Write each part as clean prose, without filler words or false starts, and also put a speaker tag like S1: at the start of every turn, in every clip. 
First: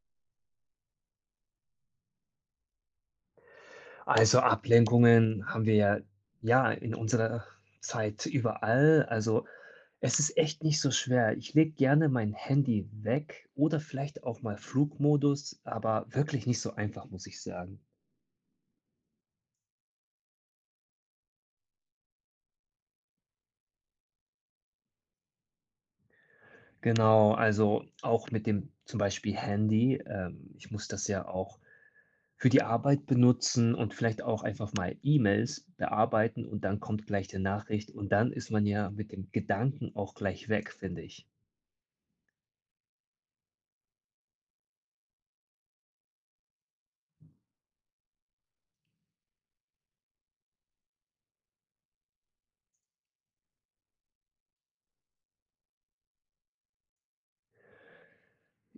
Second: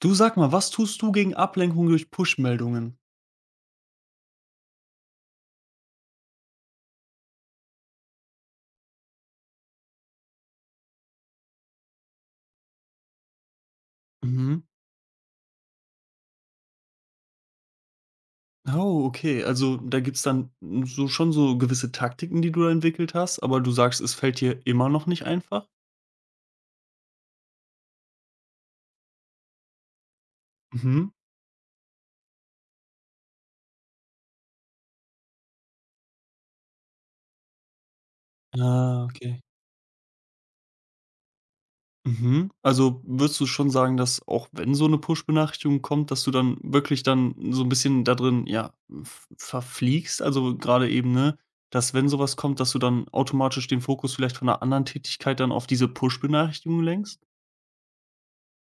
S1: Du, sag mal, was tust du gegen Ablenkung durch Push-Meldungen?
S2: Also, Ablenkungen haben wir ja ja, in unserer Zeit überall. Also, es ist echt nicht so schwer. Ich lege gerne mein Handy weg oder vielleicht auch mal
S1: Mhm.
S2: Flugmodus, aber wirklich nicht so einfach, muss ich sagen.
S1: Oh, okay. Also da gibt's dann so schon so gewisse Taktiken, die du da entwickelt hast, aber du sagst, es fällt dir immer noch nicht einfach?
S2: Genau, also auch mit dem zum Beispiel Handy. Ich muss das
S1: Mhm.
S2: ja auch für die Arbeit benutzen und vielleicht auch einfach mal E-Mails bearbeiten und dann kommt gleich die Nachricht und dann ist man ja
S1: Ah,
S2: mit dem
S1: okay.
S2: Gedanken auch gleich weg, finde ich.
S1: Mhm. Also würdest du schon sagen, dass auch wenn so eine Push-Benachrichtigung kommt, dass du dann wirklich dann so ein bisschen da drin, ja, v verfliegst? Also gerade eben, ne, dass wenn sowas kommt, dass du dann automatisch den Fokus vielleicht von einer anderen Tätigkeit dann auf diese Push-Benachrichtigung lenkst?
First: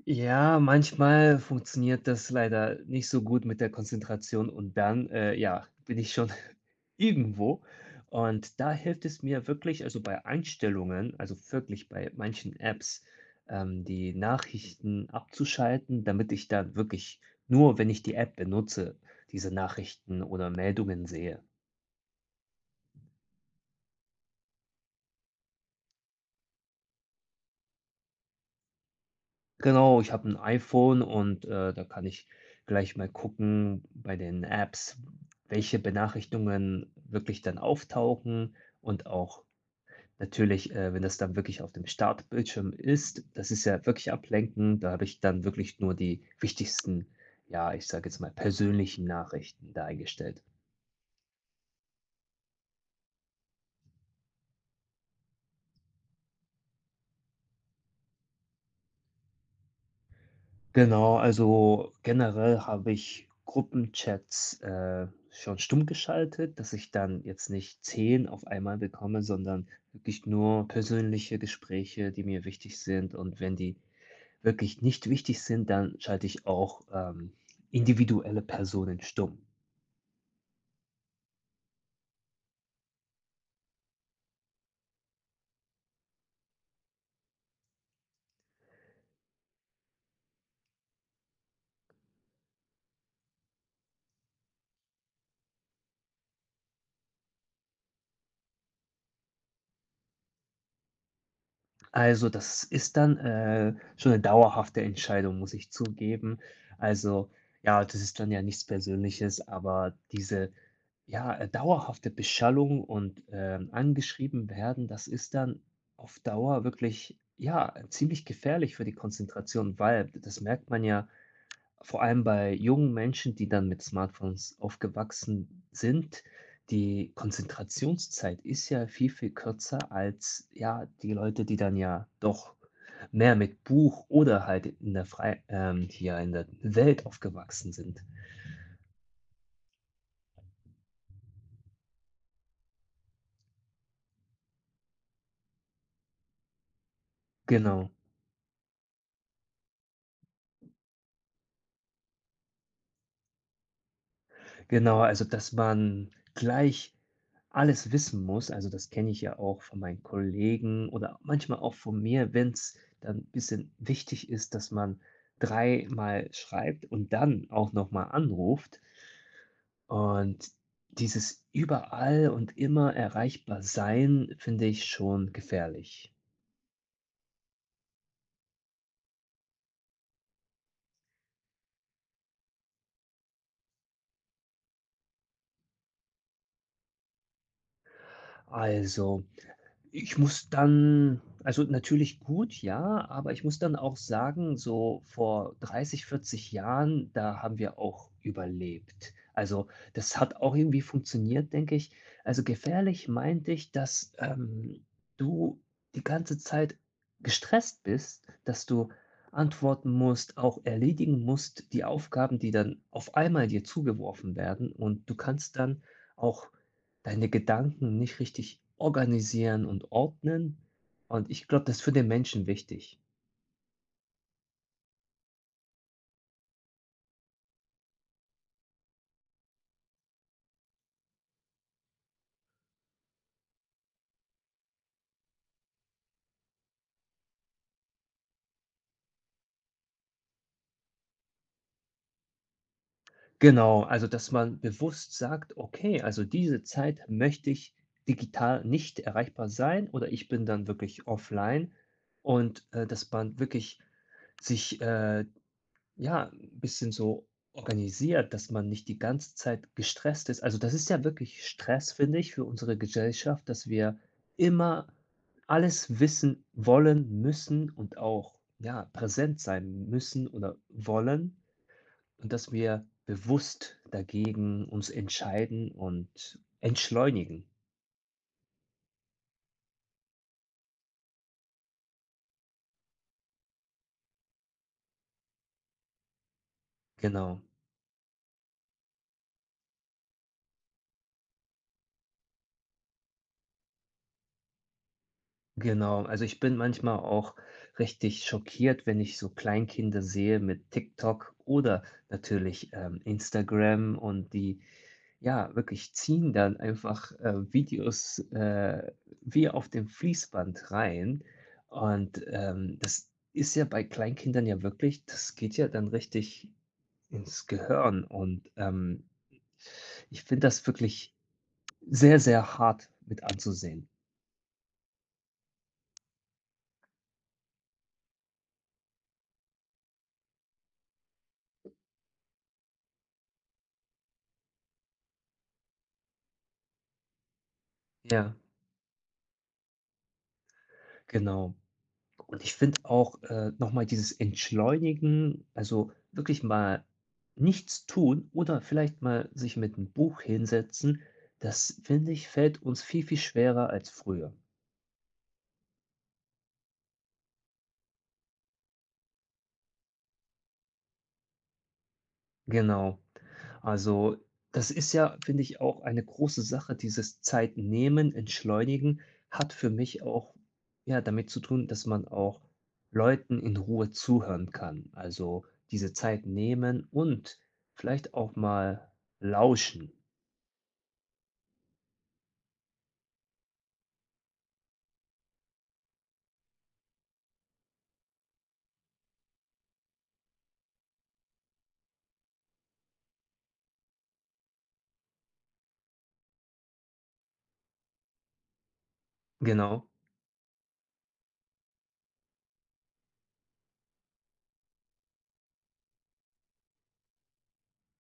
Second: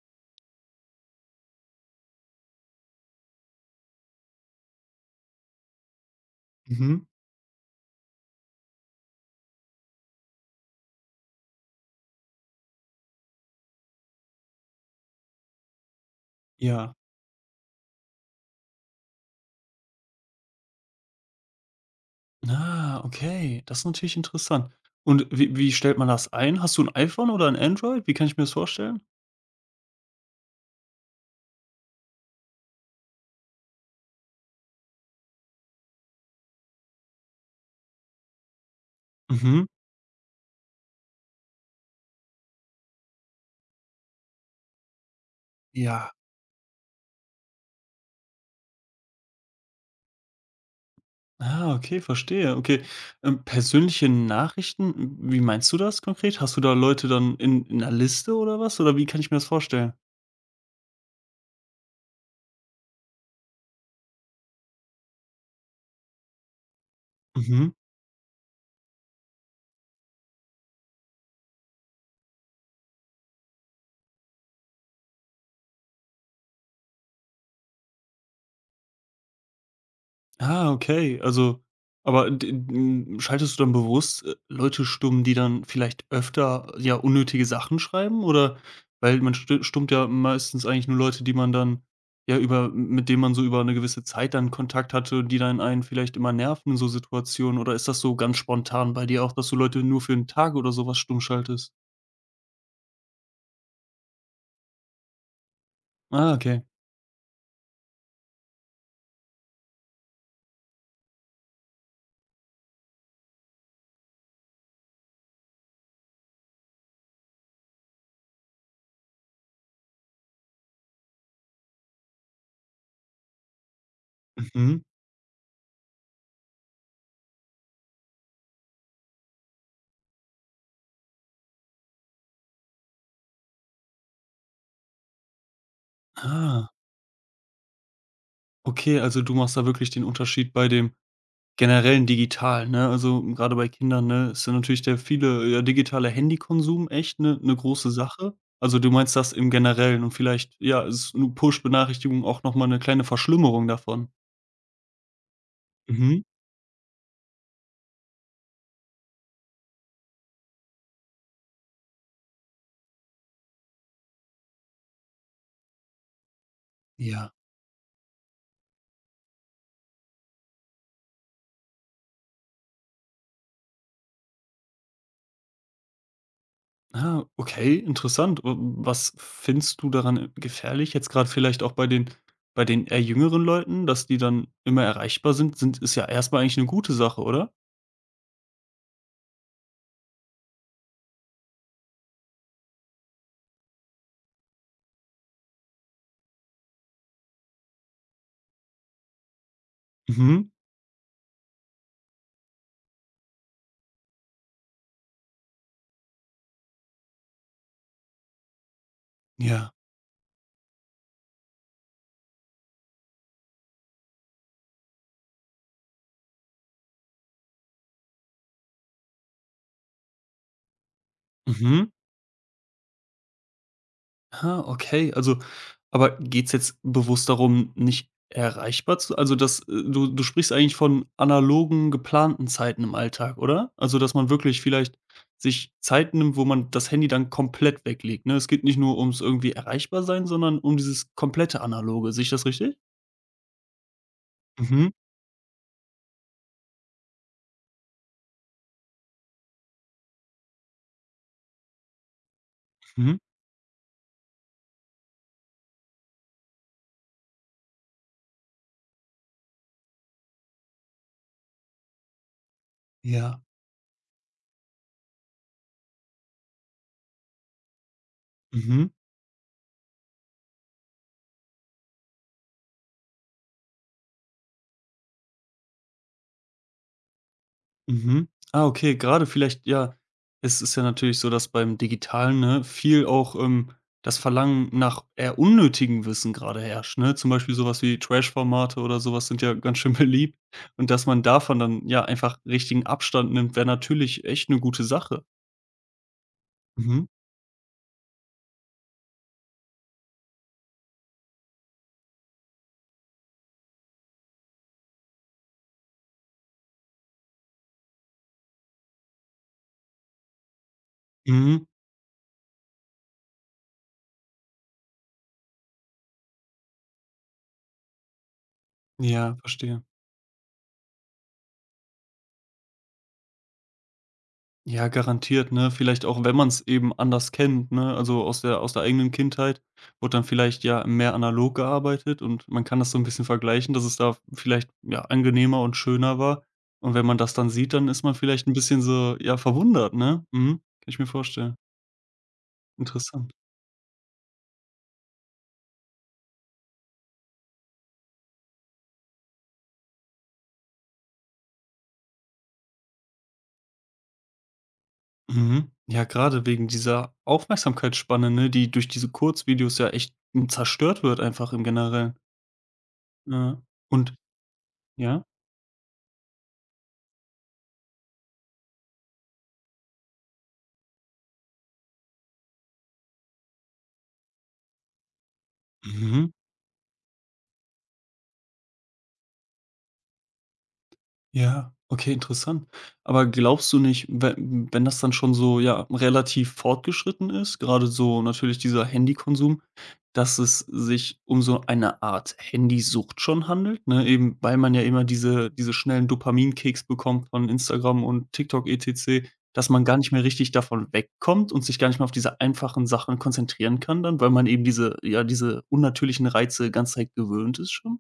S2: Ja, manchmal funktioniert das leider nicht so gut mit der Konzentration und dann, ja, bin ich schon
S1: Mhm.
S2: irgendwo. Und da hilft es mir wirklich, also bei Einstellungen, also wirklich bei manchen Apps, die Nachrichten abzuschalten, damit ich dann
S1: Ja.
S2: wirklich nur, wenn ich die App benutze, diese Nachrichten oder Meldungen sehe.
S1: Ah, okay, das ist natürlich interessant. Und wie stellt man das ein? Hast du ein iPhone oder ein Android? Wie kann ich mir das vorstellen?
S2: Genau, ich habe 'n iPhone und, da kann ich gleich mal gucken bei den Apps, welche Benachrichtigungen wirklich dann auftauchen und auch
S1: Mhm.
S2: natürlich, wenn das dann wirklich auf dem Startbildschirm ist, das ist ja wirklich ablenkend, da habe ich dann wirklich nur
S1: Ja.
S2: die wichtigsten, ja, ich sage jetzt mal, persönlichen Nachrichten da eingestellt.
S1: Ah, okay, verstehe. Okay, persönliche Nachrichten, wie meinst du das konkret? Hast du da Leute dann in 'ner Liste oder was? Oder wie kann ich mir das vorstellen?
S2: Genau, also generell habe ich Gruppenchats, schon stumm geschaltet, dass ich dann jetzt
S1: Mhm.
S2: nicht 10 auf einmal bekomme, sondern wirklich nur persönliche Gespräche, die mir wichtig sind. Und wenn die wirklich nicht wichtig sind, dann schalte ich auch, individuelle Personen stumm.
S1: Ah, okay. Also, aber d n schaltest du dann bewusst, Leute stumm, die dann vielleicht öfter, ja, unnötige Sachen schreiben oder weil man stummt ja meistens eigentlich nur Leute, die man dann ja, über mit denen man so über eine gewisse Zeit dann Kontakt hatte, die dann einen vielleicht immer nerven in so Situationen oder ist das so ganz spontan bei dir auch, dass du Leute nur für einen Tag oder sowas stumm schaltest?
S2: Also, das ist dann, schon 'ne dauerhafte Entscheidung, muss ich
S1: Ah,
S2: zugeben.
S1: okay.
S2: Also, ja, das ist dann ja nichts Persönliches, aber diese, ja, dauerhafte Beschallung und, angeschrieben werden, das ist dann auf Dauer wirklich, ja, ziemlich gefährlich für die Konzentration, weil das merkt man ja vor allem bei jungen Menschen, die dann mit Smartphones
S1: Mhm.
S2: aufgewachsen sind. Die Konzentrationszeit ist ja viel, viel kürzer als, ja, die Leute, die dann ja doch mehr mit Buch oder halt in der frei hier in der
S1: Ah,
S2: Welt aufgewachsen sind.
S1: okay, also du machst da wirklich den Unterschied bei dem Generell digital, ne? Also, gerade bei Kindern, ne, ist da natürlich der viele ja, digitale Handykonsum echt 'ne große
S2: Genau,
S1: Sache. Also, du meinst das im Generellen und vielleicht, ja, ist 'ne Push-Benachrichtigung auch noch mal 'ne kleine Verschlimmerung davon?
S2: genau, also dass man
S1: Mhm.
S2: gleich alles wissen muss. Also, das kenne ich ja auch von meinen Kollegen oder manchmal auch von mir, wenn es dann ein bisschen wichtig ist, dass man dreimal schreibt und
S1: Ja.
S2: dann auch noch mal anruft. Und dieses überall und immer erreichbar sein finde ich schon gefährlich.
S1: Ah, okay, interessant. W was findest du daran gefährlich? Jetzt grad vielleicht auch bei den eher jüngeren Leuten, dass die dann immer erreichbar sind, ist ja erst mal eigentlich 'ne gute Sache, oder?
S2: Also, ich muss dann also natürlich gut, ja, aber ich muss dann auch sagen, so vor 30, 40 Jahren, da haben wir auch überlebt. Also, das hat
S1: Mhm.
S2: auch irgendwie funktioniert, denke ich. Also, gefährlich meinte ich, dass, du die ganze Zeit gestresst bist, dass du
S1: Ja.
S2: antworten musst, auch erledigen musst, die Aufgaben, die dann auf einmal dir zugeworfen werden und du kannst dann auch deine Gedanken nicht richtig organisieren und ordnen. Und ich glaube, das ist
S1: Mhm.
S2: für den Menschen wichtig.
S1: Ah, okay. Also, aber geht's jetzt bewusst darum, nicht erreichbar zu also, dass du sprichst eigentlich von analogen, geplanten Zeiten im Alltag, oder? Also, dass man wirklich vielleicht sich Zeit nimmt, wo man das Handy dann komplett weglegt, ne? Es geht nicht nur ums irgendwie erreichbar sein, sondern um dieses komplette Analoge. Sehe ich das richtig?
S2: Genau, also dass man
S1: Mhm,
S2: bewusst sagt, okay, also diese Zeit möchte ich digital nicht erreichbar sein oder ich bin dann wirklich offline und dass
S1: mhm.
S2: man wirklich sich ja, 'n bisschen so organisiert, dass man nicht die ganze Zeit gestresst ist. Also, das ist ja wirklich Stress, finde ich, für unsere
S1: Ja,
S2: Gesellschaft, dass wir immer alles wissen wollen, müssen und auch, ja,
S1: mhm.
S2: präsent sein müssen oder wollen und dass wir bewusst dagegen uns entscheiden und entschleunigen.
S1: Mhm. Ah, okay, gerade vielleicht ja, es ist ja natürlich so, dass beim Digitalen, ne, viel auch, das Verlangen nach eher unnötigem Wissen gerade herrscht, ne? Zum
S2: Genau.
S1: Beispiel sowas wie Trash-Formate oder sowas sind ja ganz schön beliebt und dass man davon dann, ja, einfach richtigen Abstand nimmt, wäre natürlich echt eine gute Sache.
S2: Genau, also ich bin manchmal
S1: Mhm.
S2: auch richtig schockiert, wenn ich so Kleinkinder sehe mit TikTok oder natürlich, Instagram und die, ja, wirklich ziehen dann einfach, Videos, wie auf dem Fließband rein.
S1: Mhm.
S2: Und, das ist ja bei Kleinkindern ja wirklich, das geht ja dann richtig ins Gehirn und,
S1: Ja, verstehe.
S2: ich finde das wirklich sehr, sehr hart mit anzusehen.
S1: Ja, garantiert, ne? Vielleicht auch, wenn man es eben anders kennt, ne? Also, aus der eigenen Kindheit wird dann vielleicht ja mehr analog gearbeitet und man kann das so ein bisschen vergleichen, dass es da vielleicht, ja, angenehmer und schöner war. Und wenn man das dann sieht, dann ist man
S2: Ja,
S1: vielleicht ein bisschen so, ja, verwundert, ne? Mhm. Kann ich mir
S2: genau.
S1: vorstellen.
S2: Und ich finde auch,
S1: Interessant.
S2: noch mal dieses Entschleunigen, also wirklich mal nichts tun oder vielleicht mal sich mit einem Buch hinsetzen, das finde ich, fällt uns viel, viel schwerer als früher.
S1: Mhm. Ja, gerade wegen dieser Aufmerksamkeitsspanne, ne, die durch diese Kurzvideos ja echt, hm, zerstört wird einfach im Generellen.
S2: Genau.
S1: Ja. Und
S2: Also, das ist ja,
S1: ja?
S2: finde ich, auch eine große Sache, dieses Zeit nehmen, entschleunigen, hat für mich auch, ja, damit zu tun, dass man auch Leuten in Ruhe zuhören kann. Also, diese Zeit
S1: Mhm.
S2: nehmen und vielleicht auch mal lauschen.
S1: Ja, okay, interessant. Aber glaubst du nicht, we wenn das dann schon so, ja, relativ fortgeschritten ist, gerade so natürlich dieser Handykonsum, dass es sich um so eine Art Handysucht schon handelt, ne, eben weil man ja immer diese schnellen Dopaminkicks bekommt von Instagram und TikTok etc., dass man
S2: Genau.
S1: gar nicht mehr richtig davon wegkommt und sich gar nicht mehr auf diese einfachen Sachen konzentrieren kann dann, weil man eben diese ja, diese unnatürlichen Reize ganze Zeit gewöhnt ist schon?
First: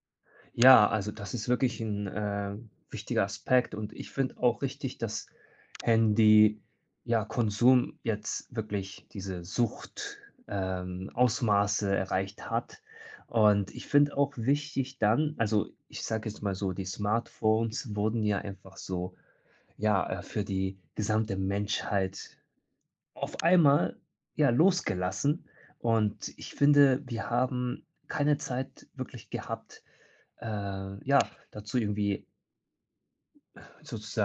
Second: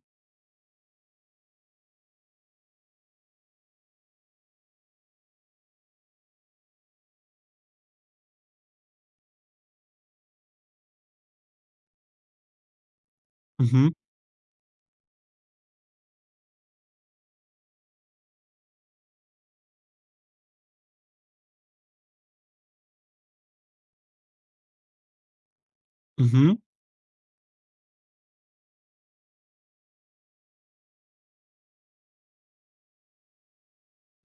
S2: Ja, also das ist wirklich ein wichtiger Aspekt, und ich finde auch richtig, dass Handy, ja, Konsum jetzt wirklich diese Sucht, Ausmaße erreicht hat. Und ich
S1: Mhm,
S2: finde auch wichtig dann, also, ich sage jetzt mal so, die Smartphones wurden ja einfach so, ja, für die gesamte Menschheit auf einmal, ja, losgelassen. Und ich
S1: mhm,
S2: finde, wir haben keine Zeit wirklich gehabt, ja, dazu irgendwie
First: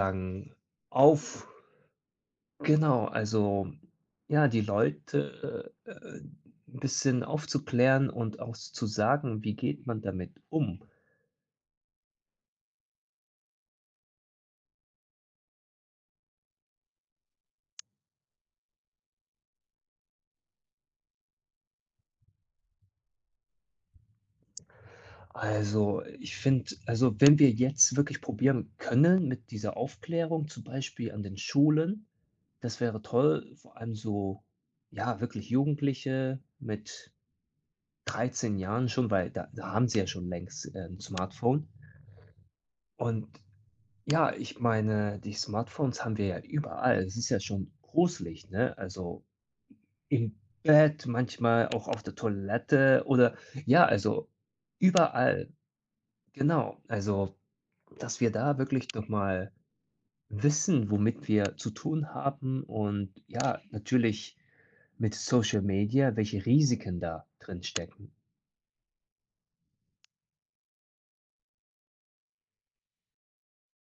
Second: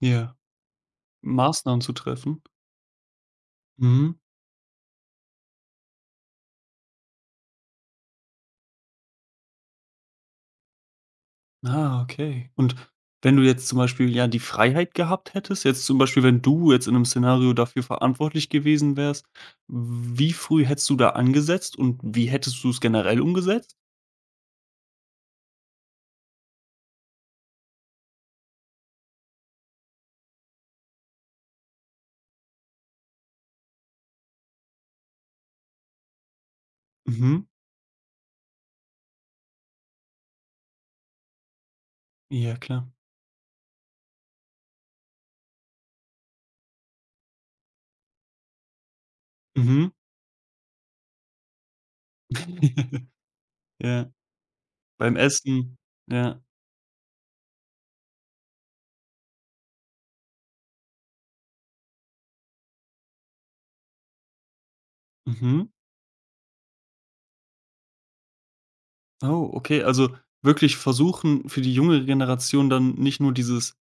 S1: ja.
S2: auf,
S1: Maßnahmen zu treffen?
S2: genau, also,
S1: Mhm.
S2: ja, die Leute, 'n bisschen aufzuklären und auch zu sagen, wie geht man damit um?
S1: Ah, okay. Und wenn du jetzt zum Beispiel, ja, die Freiheit gehabt hättest, jetzt zum Beispiel, wenn du jetzt in einem Szenario dafür verantwortlich gewesen wärst, wie früh hättest du da angesetzt und wie hättest du es generell umgesetzt?
S2: Also, ich finde, also, wenn wir jetzt wirklich probieren können mit dieser Aufklärung, zum Beispiel an den Schulen, das wäre toll, vor allem so, ja, wirklich Jugendliche mit
S1: Mhm.
S2: 13 Jahren schon, weil da haben sie ja schon längst, 'n Smartphone.
S1: Ja, klar.
S2: Und ja, ich meine, die Smartphones haben wir ja überall. Es ist ja schon gruselig, ne? Also
S1: Mhm.
S2: im Bett, manchmal auch auf der Toilette oder ja,
S1: Ja,
S2: also
S1: beim
S2: überall.
S1: Essen. Ja.
S2: Genau. Also, dass wir da wirklich noch mal wissen, womit wir zu tun haben und ja, natürlich mit Social
S1: Mhm.
S2: Media, welche Risiken da drin stecken.
S1: Oh, okay, also wirklich versuchen, für die junge Generation dann nicht nur dieses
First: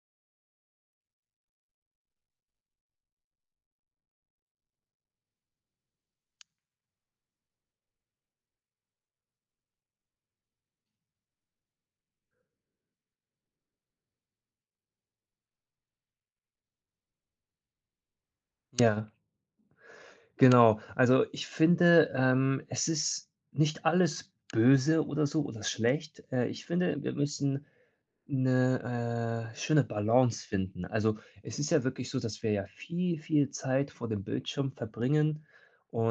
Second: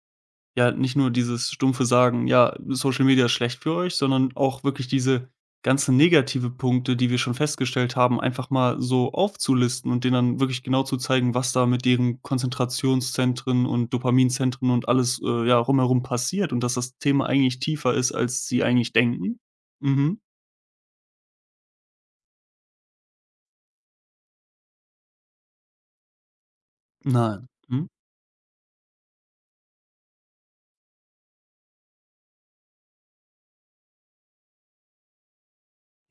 S1: Ja, nicht nur dieses stumpfe Sagen: „Ja, Social Media ist schlecht für euch“, sondern auch wirklich diese ganzen negative Punkte, die wir schon festgestellt haben, einfach mal so aufzulisten und denen dann wirklich genau zu zeigen, was da mit deren Konzentrationszentren und Dopaminzentren und alles, ja, rumherum passiert und dass das Thema eigentlich tiefer ist, als sie eigentlich
S2: Ja.
S1: denken. Mhm.
S2: Genau. Also, ich finde, es ist nicht alles böse oder so oder schlecht. Ich finde, wir
S1: Nein.
S2: müssen
S1: Mhm.
S2: eine schöne Balance finden. Also, es ist ja wirklich so, dass wir ja viel, viel Zeit vor dem Bildschirm verbringen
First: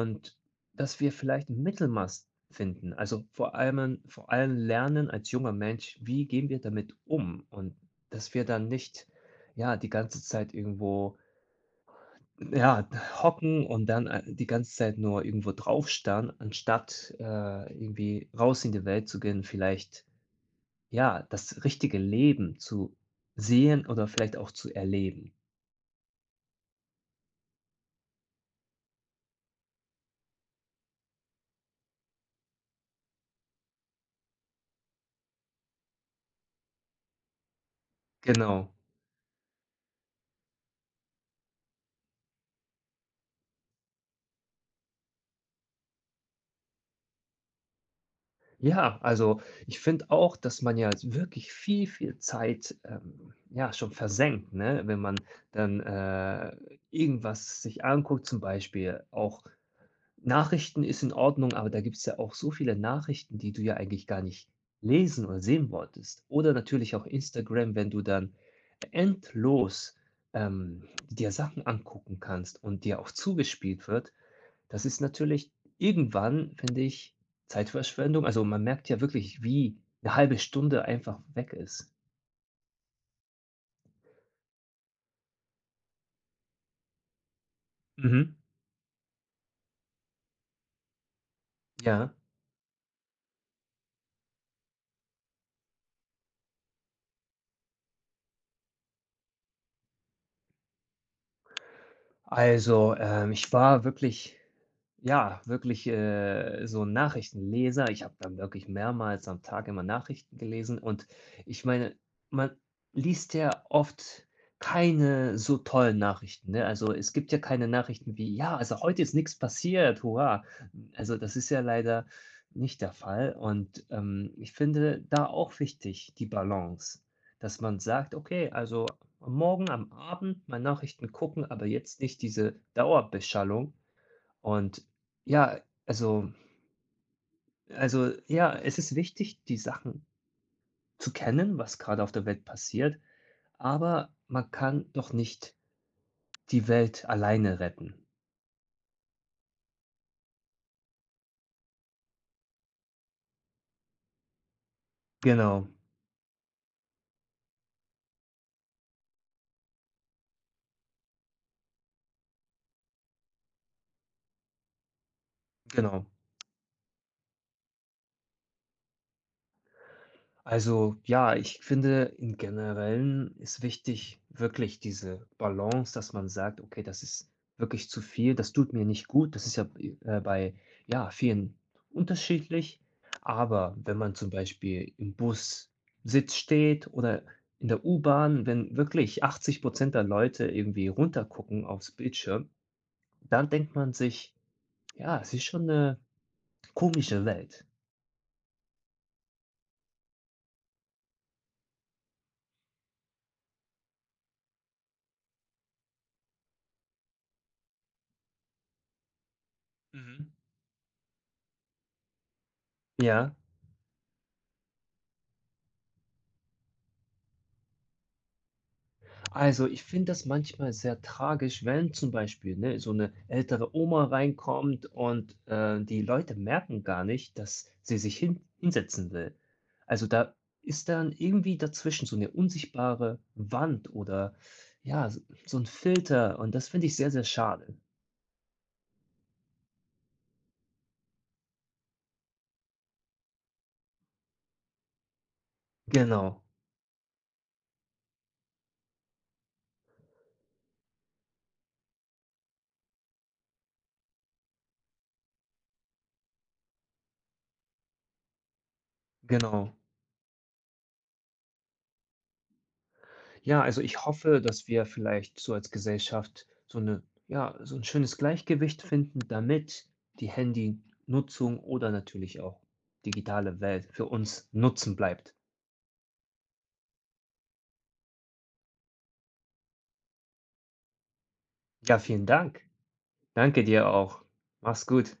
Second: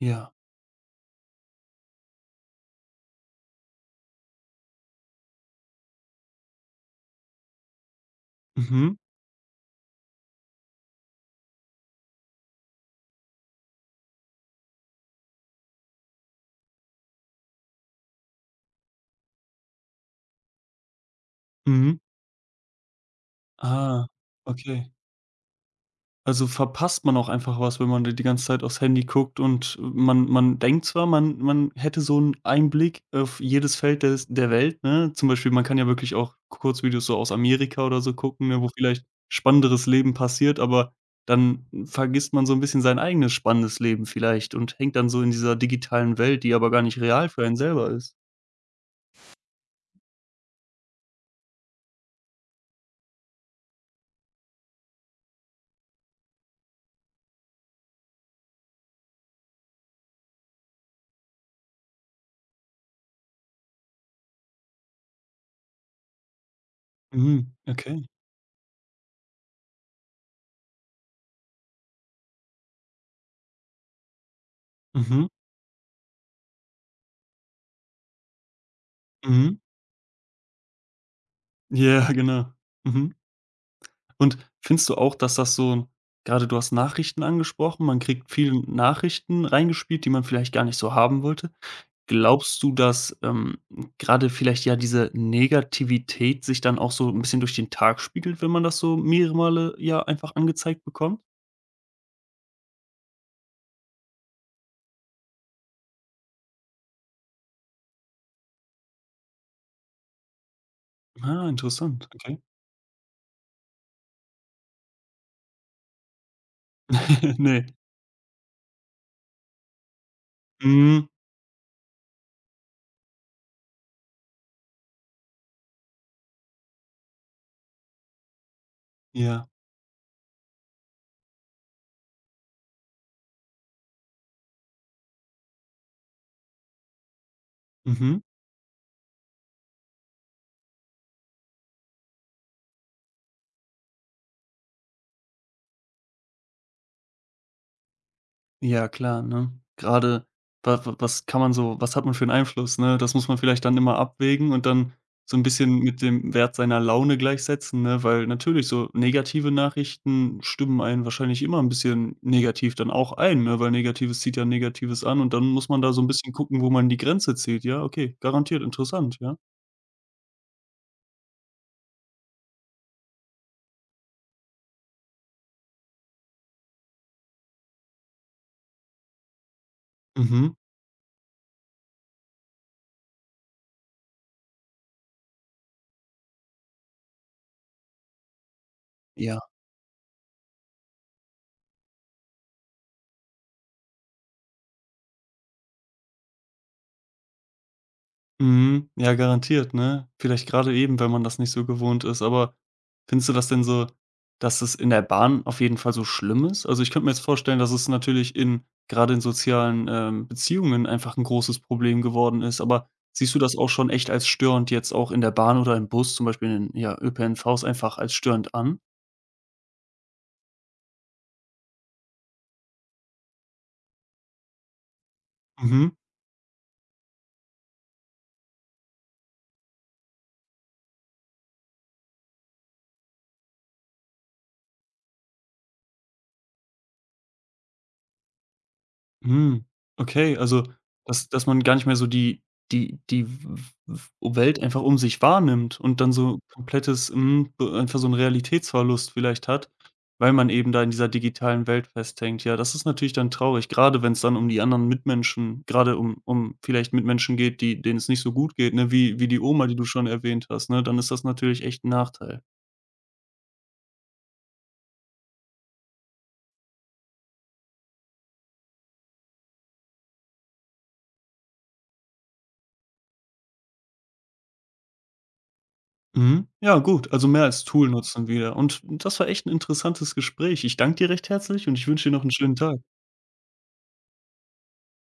S1: Ja.
S2: dass wir vielleicht ein Mittelmaß finden. Also, vor allem lernen als junger Mensch, wie gehen wir damit um? Und dass wir dann
S1: Mhm.
S2: nicht, ja, die ganze Zeit irgendwo, ja, hocken und dann, die ganze Zeit nur irgendwo draufstarren, anstatt, irgendwie raus in die Welt zu gehen, vielleicht, ja, das
S1: Mhm.
S2: richtige Leben zu sehen oder
S1: Ah,
S2: vielleicht auch zu
S1: okay.
S2: erleben.
S1: Also, verpasst man auch einfach was, wenn man da die ganze Zeit aufs Handy guckt und man denkt zwar, man hätte so einen Einblick auf jedes Feld des der Welt, ne? Zum Beispiel, man kann ja wirklich auch Kurzvideos so aus Amerika oder so gucken, ne,
S2: Genau.
S1: wo vielleicht spannenderes Leben passiert, aber dann vergisst man so ein bisschen sein eigenes spannendes Leben vielleicht und hängt dann so in dieser digitalen Welt, die aber gar nicht real für einen selber ist.
S2: Ja, also, ich finde auch, dass man ja wirklich viel, viel Zeit, ja, schon versenkt, ne, wenn man dann, irgendwas sich anguckt, zum Beispiel auch Nachrichten ist in Ordnung, aber da gibt's ja auch so viele Nachrichten, die du ja eigentlich gar nicht lesen oder sehen wolltest. Oder natürlich auch
S1: Mhm,
S2: Instagram, wenn du
S1: okay.
S2: dann endlos, dir Sachen angucken kannst und dir auch zugespielt wird. Das ist
S1: Mhm,
S2: natürlich irgendwann, finde ich, Zeitverschwendung. Also, man merkt ja wirklich,
S1: mhm.
S2: wie eine halbe Stunde einfach weg ist.
S1: Ja, genau. Mhm. Und findest du auch, dass das so gerade? Du hast Nachrichten angesprochen, man kriegt
S2: Mhm.
S1: viele Nachrichten reingespielt, die man vielleicht gar nicht so haben wollte.
S2: Ja.
S1: Glaubst du, dass, grade vielleicht ja diese Negativität sich dann auch so ein bisschen durch den Tag spiegelt, wenn man das so mehrere Male ja einfach angezeigt bekommt?
S2: Also, ich war wirklich, ja, wirklich, so 'n Nachrichtenleser. Ich habe dann wirklich mehrmals am Tag immer Nachrichten gelesen und
S1: Ah,
S2: ich meine,
S1: interessant, okay.
S2: man liest ja oft keine so tollen Nachrichten, ne? Also, es gibt ja
S1: Ne.
S2: keine Nachrichten wie: „Ja, also heute ist nichts passiert, hurra."
S1: Mhm.
S2: Also, das ist ja leider nicht der Fall und, ich finde da auch wichtig die Balance, dass man sagt: „Okay, also am
S1: Ja.
S2: Morgen, am Abend mal Nachrichten gucken, aber jetzt nicht diese Dauerbeschallung." Und ja, also also
S1: Mhm.
S2: ja, es ist wichtig, die Sachen zu kennen, was gerade auf der Welt passiert, aber man kann doch nicht die Welt alleine retten.
S1: Ja, klar, ne? Gerade wa wa was kann man so was hat man für einen Einfluss, ne? Das muss man vielleicht dann immer abwägen und dann so ein
S2: Genau,
S1: bisschen mit dem Wert seiner Laune gleichsetzen, ne? Weil natürlich so negative Nachrichten stimmen einen wahrscheinlich immer ein bisschen negativ dann auch ein, ne? Weil Negatives zieht ja Negatives an und dann muss man da so
S2: genau.
S1: ein bisschen gucken, wo man die Grenze zieht. Ja, okay, garantiert interessant, ja.
S2: Also ja, ich finde, im Generellen ist wichtig wirklich diese Balance, dass man sagt: „Okay, das ist wirklich zu viel, das tut mir nicht gut." Das ist ja
S1: Mhm.
S2: bei, ja, vielen unterschiedlich. Aber wenn man zum Beispiel im Bus Sitz steht oder in der U-Bahn, wenn wirklich
S1: Ja.
S2: 80 der Leute irgendwie runtergucken aufs Bildschirm, dann denkt man sich: „Ja, es ist schon eine komische Welt."
S1: Mhm. Ja, garantiert, ne? Vielleicht gerade eben, wenn man das nicht so gewohnt ist, aber findest du das denn so, dass es in der Bahn auf jeden Fall so schlimm ist? Also, ich könnte mir jetzt vorstellen, dass es natürlich in gerade in sozialen,
S2: Mhm.
S1: Beziehungen einfach ein großes Problem geworden ist, aber
S2: Ja,
S1: siehst du das auch schon echt als störend jetzt auch in der Bahn oder im Bus, zum Beispiel in den ja, ÖPNVs einfach als störend an?
S2: also, ich finde das manchmal sehr tragisch, wenn zum Beispiel, ne, so eine ältere Oma reinkommt und,
S1: Mhm.
S2: die Leute merken gar nicht, dass sie sich hinsetzen will. Also, da ist dann irgendwie dazwischen so eine unsichtbare Wand oder ja, s so 'n Filter und das finde ich sehr, sehr schade.
S1: Mhm. Okay, also, dass man gar nicht mehr so die die die w w Welt einfach um sich wahrnimmt und dann so
S2: Genau,
S1: komplettes, hm, b einfach so 'n Realitätsverlust vielleicht hat, weil man eben da in dieser digitalen Welt festhängt. Ja, das ist natürlich dann traurig, gerade wenn es dann um die anderen Mitmenschen gerade um vielleicht Mitmenschen geht, die denen es nicht so gut geht, ne, wie die Oma,
S2: genau.
S1: die du schon erwähnt hast, ne? Dann ist das natürlich echt ein Nachteil.
S2: Ja, also ich hoffe, dass wir vielleicht so als Gesellschaft so eine, ja, so ein schönes Gleichgewicht finden, damit die Handynutzung oder natürlich auch digitale Welt für uns Nutzen bleibt.
S1: Mhm. Ja, gut, also mehr als Tool nutzen wieder. Und das war echt ein interessantes Gespräch. Ich danke dir recht herzlich und ich
S2: Ja,
S1: wünsche dir noch
S2: vielen
S1: einen schönen
S2: Dank.
S1: Tag.
S2: Danke dir auch. Mach's gut.